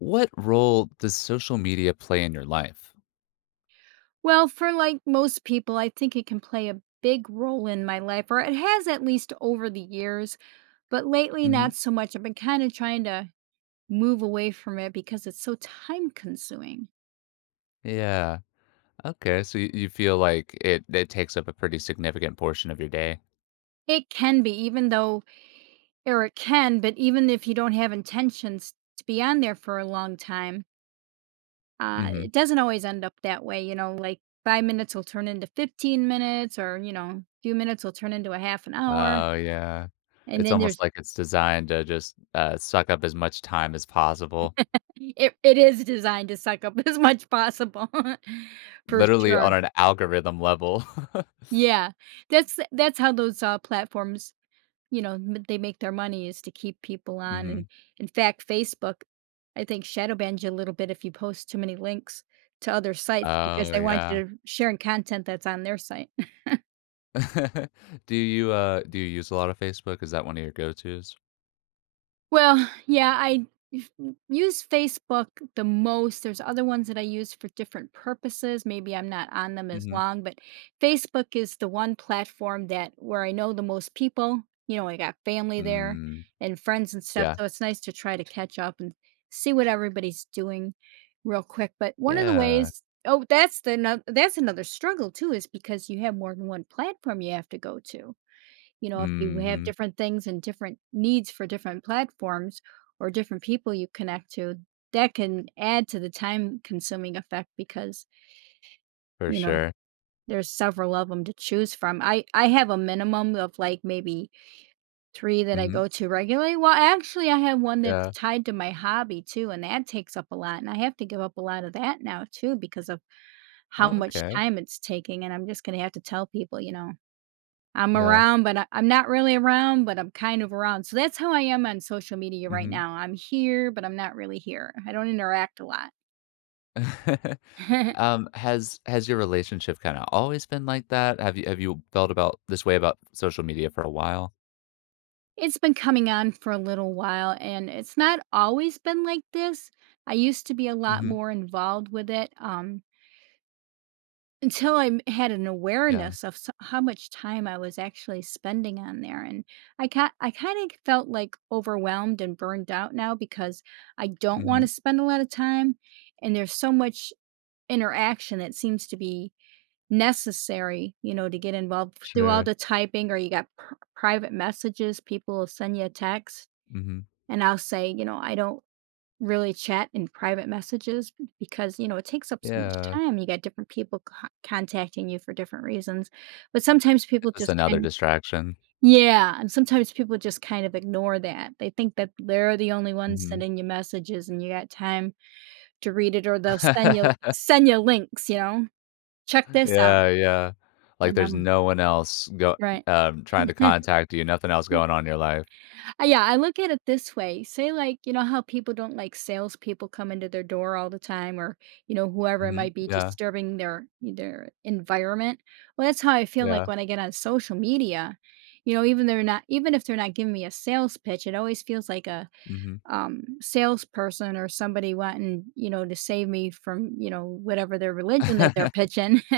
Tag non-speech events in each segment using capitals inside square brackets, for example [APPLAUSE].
What role does social media play in your life? Well, for like most people, I think it can play a big role in my life, or it has at least over the years, but lately Hmm. not so much. I've been kind of trying to move away from it because it's so time consuming. Yeah. Okay. So you feel like it takes up a pretty significant portion of your day. It can be, even though, or it can, but even if you don't have intentions to be on there for a long time, Hmm. it doesn't always end up that way. You know, like 5 minutes will turn into 15 minutes, or, you know, a few minutes will turn into a half an hour. Oh yeah. And It's then almost there's like it's designed to just suck up as much time as possible, it is designed to suck up [LAUGHS] as much possible, [LAUGHS] for literally sure. on an algorithm level. Yeah, that's how those, platforms, you know, m they make their money is to keep people [LAUGHS] on, and hmm. in fact, Facebook, I think, shadow bans you a little bit if you post too many links to other sites because Oh they want yeah. you to sharing content that's on their site. [LAUGHS] Do you use a lot of Facebook? Is that one of your go-tos? Well, yeah, I f- use Facebook the most. There's other ones that I use for different purposes. Maybe I'm not on them as Hmm. long, but Facebook is the one platform that where I know the most people. You know, I got family there Mm, and friends and stuff, yeah. so it's nice to try to catch up and see what everybody's doing real quick. But one of the Yeah. ways Oh, that's the no, that's another struggle too is because you have more than one platform you have to go to. You know, if you have Hmm. different things and different needs for different platforms or different people you connect to, that can add to the time consuming effect because, For you know, sure. there's several of them to choose from. I have a minimum of like maybe 3 that I Mm-hmm. go to regularly. Well, actually I have one that's Yeah. tied to my hobby too, and that takes up a lot, and I have to give up a lot of that now too because of how much Okay. time it's taking, and I'm just gonna have to tell people, you know. I'm Yeah. around, but I'm not really around, but I'm kind of around. So that's how I am on social media right Mhm. now. I'm here, but I'm not really here. I don't interact a lot. [LAUGHS] [LAUGHS] Has your relationship kinda always been like that? Have you felt about this way about social media for a while? It's been coming on for a little while, and it's not always been like this. I used to be a lot Mhm. more involved with it, until I m had an Yeah. awareness of s how much time I was actually spending on there, and I kinda felt, like, overwhelmed and burned out now because I don't wanna Mhm. spend a lot of time, and there's so much interaction that seems to be necessary, you know, to get involved through all Sure. the typing or you got private messages, people will send you a text Mhm. and I'll say, you know, I don't really chat in private messages because, you know, it takes up so much Yeah. time. You got different people contacting you for different reasons. But sometimes It's people just just another kind of, distraction. yeah, and sometimes people just kind of ignore that. They think that they're the only ones Mhm. sending you messages and you got time to read it or they'll [LAUGHS] send you links, you know. Check this out. Yeah, yeah. Like, And there's no one else go right. Trying to [LAUGHS] contact you, nothing else going on in your life. Yeah, I look at it this way. Say like, you know how people don't like salespeople come into their door all the time or, you know, whoever it Mhm. might be Yeah. disturbing their environment. Well, that's how I feel like Yeah. when I get on social media. You know, even if they're not giving me a sales pitch, it always feels like a Mhm. Salesperson or somebody wanting, you know, to save me from, you know, whatever their religion that they're [LAUGHS] pitching. [LAUGHS]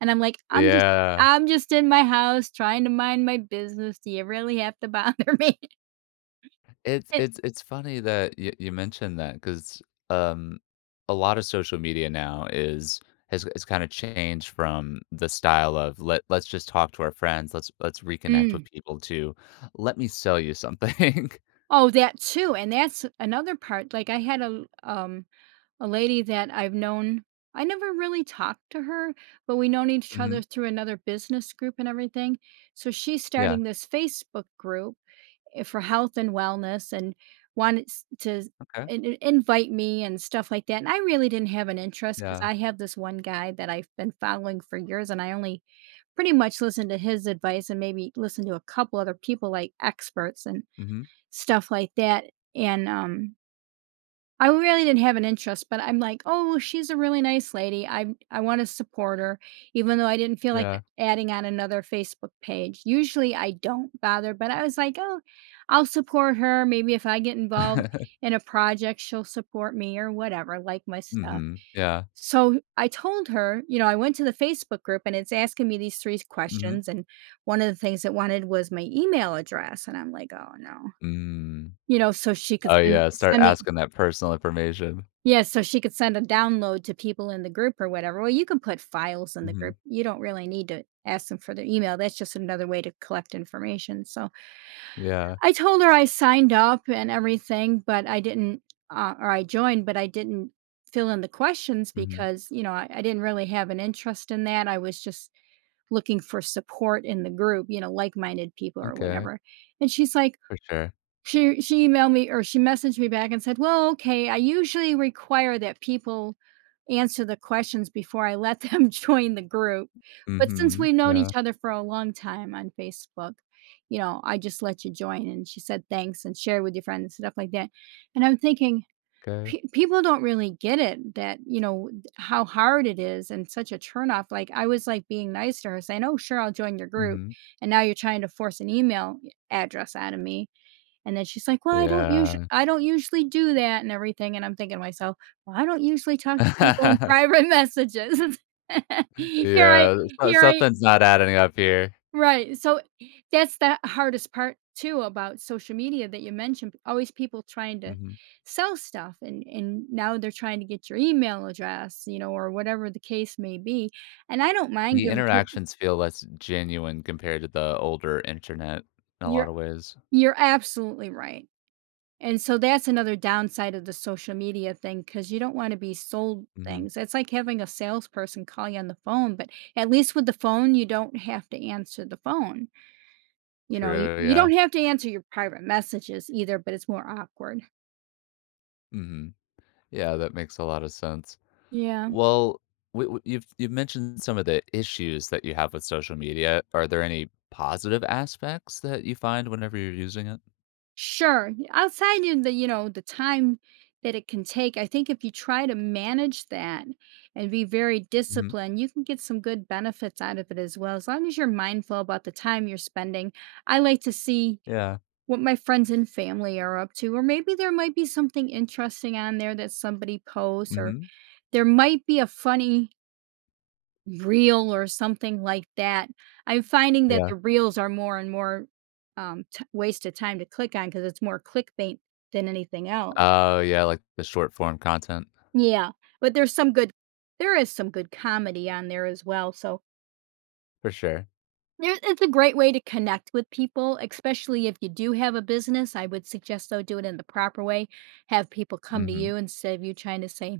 And I'm like, Yeah. I'm just in my house trying to mind my business. Do you really have to bother me? It's it's [LAUGHS] it's funny that you mentioned that because um, a lot of social media now is has kinda changed from the style of let's just talk to our friends, let's reconnect with Mm. people to, "Let me sell you something." [LAUGHS] Oh, that too. And that's another part. Like I had a lady that I've known. I never really talked to her, but we known each Mhm. other through another business group and everything. So she's Yeah. starting this Facebook group for health and wellness and wanted to Okay. Invite me and stuff like that. And I really didn't have an interest because Yeah. I have this one guy that I've been following for years and I only pretty much listen to his advice and maybe listen to a couple other people like experts and Mhm. stuff like that. And I really didn't have an interest, but I'm like, "Oh, she's a really nice lady. I wanna support her," even though I didn't feel like Yeah. adding on another Facebook page. Usually, I don't bother, but I was like, "Oh, I'll support her. Maybe if I get involved [LAUGHS] in a project, she'll support me or whatever, like my stuff." Mhm. Yeah. So, I told her, you know, I went to the Facebook group, and it's asking me these 3 Mhm. questions, and one of the things it wanted was my email address, and I'm like, "Oh, no." Mm. You know, so she could Oh, yeah, start send me asking that personal information. yeah, so she could send a download to people in the group or whatever. Well, you can put files in the Mhm. group. You don't really need to ask them for their email. That's just another way to collect information. So Yeah. I told her I signed up and everything, but I didn't, or I joined, but I didn't fill in the questions Mhm. because, you know, I didn't really have an interest in that. I was just looking for support in the group, you know, like minded people or Okay. whatever. And she's like, For sure. She emailed me or she messaged me back and said, "Well, okay, I usually require that people answer the questions before I let them [LAUGHS] join the group, but since Mhm. we've known Okay. each other for a long time on Facebook, you know, I just let you join." And she said, "Thanks," and share with your friends and stuff like that. And I'm thinking, 'Kay. pe people don't really get it that, you know, how hard it is and such a turnoff. Like, I was, like, being nice to her saying, "Oh, sure, I'll join your group," Mhm. and now you're trying to force an email address out of me. And then she's like, "Well, Yeah. I don't usually do that and everything," and I'm thinking to myself, "Well, I don't usually talk to people in [LAUGHS] private messages." [LAUGHS] Here I Yeah, so here I something's not adding up here. Right, so that's the hardest part too about social media that you mentioned, always people trying to Mhm. sell stuff and now they're trying to get your email address, you know, or whatever the case may be, and I don't mind The giving peop interactions feel less genuine compared to the older internet in a lot You're of ways. you're absolutely right. And so that's another downside of the social media thing because you don't want to be sold Mhm. things. It's like having a salesperson call you on the phone, but at least with the phone, you don't have to answer the phone. You know, True, you yeah. don't have to answer your private messages either, but it's more awkward. Mhm. Yeah, that makes a lot of sense. Yeah, Well, w w you've mentioned some of the issues that you have with social media. Are there any positive aspects that you find whenever you're using it? sure. Outside of the, you know, the time that it can take, I think if you try to manage that and be very Mhm. disciplined, you can get some good benefits out of it as well. As long as you're mindful about the time you're spending, I like to see Yeah. what my friends and family are up to, or maybe there might be something interesting on there that somebody posts, or Mhm. there might be a funny reel or something like that. I'm finding that Yeah. the reels are more and more waste of time to click on because it's more clickbait than anything else. Oh, yeah, like the short form content. Yeah, but there is some good comedy on there as well. So For sure. There it's a great way to connect with people, especially if you do have a business. I would suggest, though, do it in the proper way. Have people come to Mhm. you instead of you trying to say,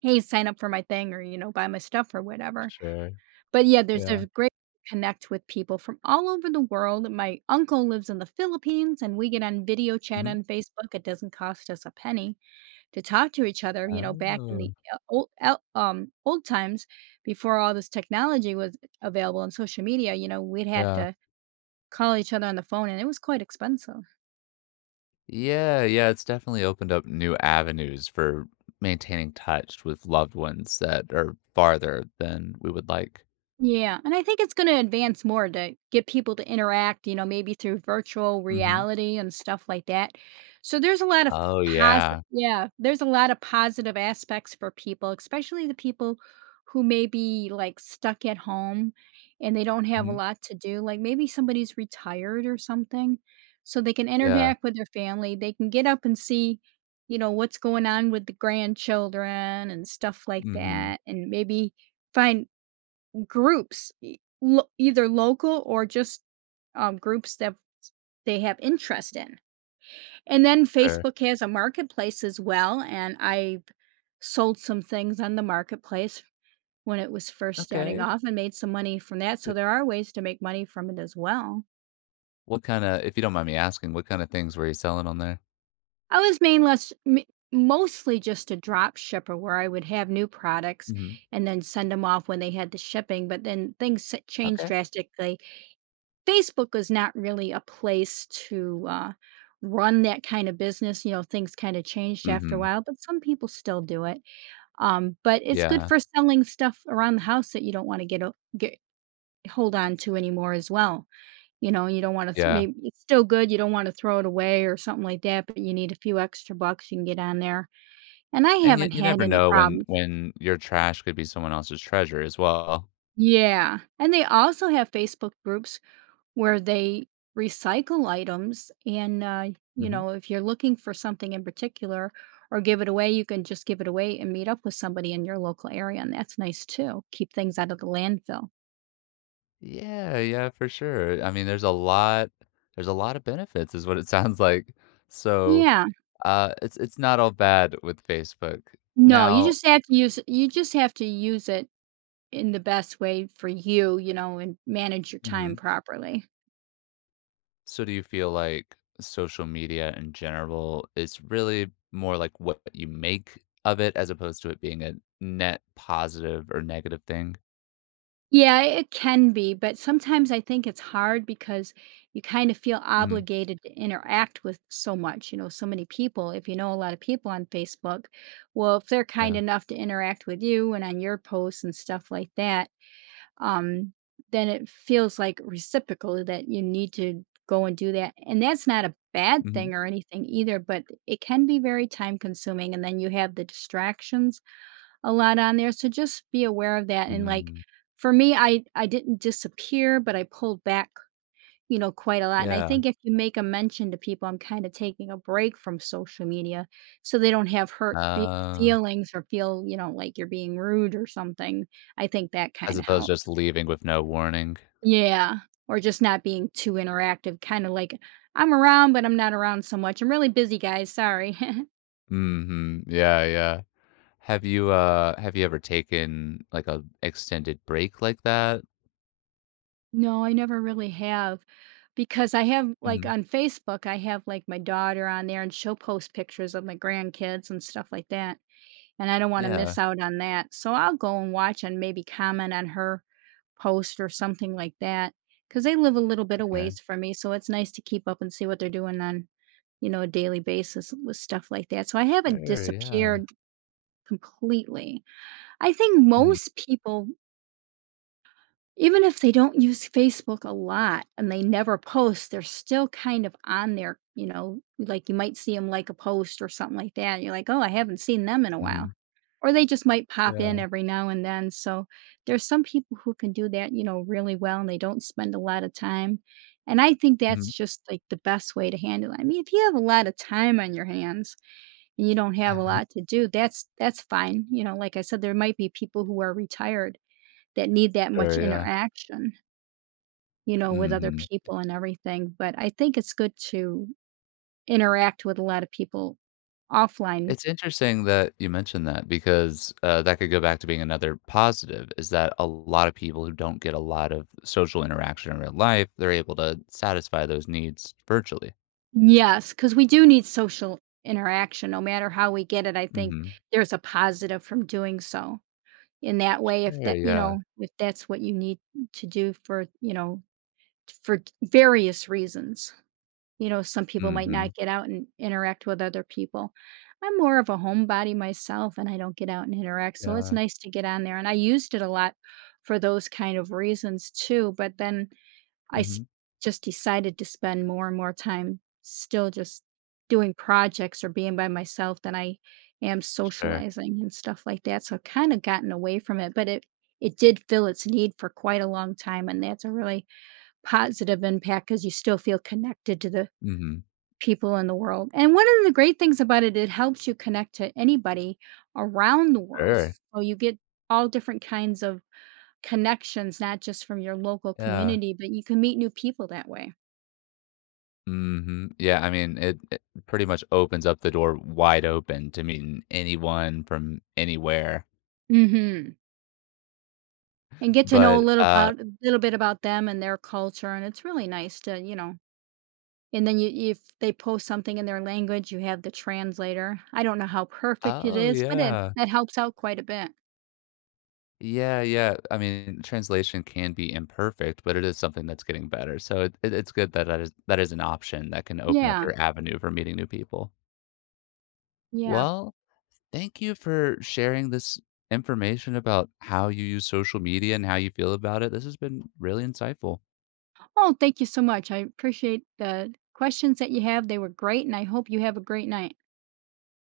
"Hey, sign up for my thing," or, you know, "Buy my stuff," or whatever. Sure. But, yeah, there's Yeah. a great connect with people from all over the world. My uncle lives in the Philippines, and we get on video chat Mhm. on Facebook. It doesn't cost us a penny to talk to each other, you know, back in the, Oh, old times before all this technology was available on social media, you know, we'd have yeah. to call each other on the phone, and it was quite expensive. Yeah, yeah, it's definitely opened up new avenues for maintaining touch with loved ones that are farther than we would like. Yeah, and I think it's going to advance more to get people to interact, you know, maybe through virtual Mhm. reality and stuff like that. So there's a lot of Oh, positive, yeah. yeah, there's a lot of positive aspects for people, especially the people who may be like stuck at home and they don't have a Mhm. lot to do, like maybe somebody's retired or something. So they can Yeah. interact with their family, they can get up and see what's going on with the grandchildren and stuff like Mhm. that and maybe find groups, e lo either local or just, groups that they have interest in, and then Sure. Facebook has a marketplace as well, and I sold some things on the marketplace when it was first starting Okay. off and made some money from that, so Th there are ways to make money from it as well. what kinda, if you don't mind me asking, what kinda things were you selling on there? I was mainly mostly just a drop shipper where I would have new products Mhm. and then send them off when they had the shipping, but then things s changed Okay. drastically. Facebook was not really a place to, run that kind of business. Things kinda changed after a Mhm. while, but some people still do it. But it's good Yeah. for selling stuff around the house that you don't wanna get hold on to anymore as well. You don't wanna th Yeah. maybe it's still good, you don't wanna throw it away or something like that, but you need a few extra bucks, you can get on there, and I And you haven't you had never any know problems. when your trash could be someone else's treasure as well. Yeah, and they also have Facebook groups where they recycle items, and you Mhm. know, if you're looking for something in particular or give it away, you can just give it away and meet up with somebody in your local area, and that's nice too, keep things out of the landfill. Yeah, yeah, for sure. I mean, there's a lot of benefits is what it [LAUGHS] sounds like. So, Yeah. It's not all bad with Facebook. No, you Now just have to use, you just have to use it in the best way for you, you know, and manage your time Mhm. properly. So do you feel like social media in general is really more like what you make of it as opposed to it being a net positive or negative thing? Yeah, it can be, but sometimes I think it's hard because you kind of feel Mhm. obligated to interact with so much, you know, so many people. If you know a lot of people on Facebook, well, if they're kind Yeah. enough to interact with you and on your posts and stuff like that, um, then it feels like reciprocal that you need to go and do that. And that's not a bad Mhm. thing or anything either, but it can be very time consuming. And then you have the distractions a lot on there, so just be aware of that. And, like, Mm. for me, I didn't disappear, but I pulled back, you know, quite a lot. And I Yeah. think if you make a mention to people, I'm kinda taking a break from social media so they don't have hurt Uh, feelings or feel, you know, like you're being rude or something. I think that as kinda opposed to helps. just leaving with no warning. Yeah, or just not being too interactive, kinda like, "I'm around, but I'm not around so much. I'm really busy, guys, sorry." [LAUGHS] Mhm. Yeah, yeah. Have you ever taken, like, a extended break like that? No, I never really have because I have like Mhm. on Facebook, I have like my daughter on there and she'll post pictures of my grandkids and stuff like that. And I don't want to Yeah, miss out on that. So I'll go and watch and maybe comment on her post or something like that because they live a little bit of okay. ways from me. So it's nice to keep up and see what they're doing on, you know, a daily basis with stuff like that. So I haven't Sure, yeah. disappeared completely. I think Mhm, most people, even if they don't use Facebook a lot and they never post, they're still kind of on there. You know, like, you might see them like a post or something like that. You're like, oh, I haven't seen them in a while. mhm. Or they just might pop Yeah, in every now and then. So there's some people who can do that, you know, really well, and they don't spend a lot of time. And I think that's mhm. just like the best way to handle it. I mean, if you have a lot of time on your hands and you don't have a lot [LAUGHS] to do, that's fine. You know, like I said, there might be people who are retired that need that much Sure, yeah. interaction, you know, with other Mhm. people and everything. But I think it's good to interact with a lot of people offline. It's interesting that you mentioned that because, that could go back to being another positive, is that a lot of people who don't get a lot of social interaction in real life, they're able to satisfy those needs virtually. Yes, because we do need social interaction. No matter how we get it, I think Mhm. there's a positive from doing so. In that way, if Sure, that, you yeah. know, if that's what you need to do for, you know, for various reasons. You know, some people might not Mhm. get out and interact with other people. I'm more of a homebody myself, and I don't get out and interact, so it's Yeah. nice to get on there, and I used it a lot for those kind of reasons too. But then I s Mhm. just decided to spend more and more time still just doing projects or being by myself than I am Sure. socializing and stuff like that, so I've kinda gotten away from it. But it did fill its need for quite a long time, and that's a really positive impact because you still feel connected to the Mhm. people in the world. And one of the great things about it, it helps you connect to anybody around the world. Sure. So you get all different kinds of connections, not just from your local Yeah. community, but you can meet new people that way. Mhm. Yeah, I mean, it pretty much opens up the door wide open to meeting anyone from anywhere. Mhm. And get to know a But, little uh about, a little bit about them and their culture, and it's really nice to, you know. And then you if they post something in their language, you have the translator. I don't know how perfect it oh, is, but it, yeah. that helps out quite a bit. Yeah, yeah. I mean, translation can be imperfect, but it is something that's getting better. So it's good that that is an option that can open up Yeah. your avenue for meeting new people. Yeah. Well, thank you for sharing this information about how you use social media and how you feel about it. This has been really insightful. Oh, thank you so much. I appreciate the questions that you have. They were great, and I hope you have a great night.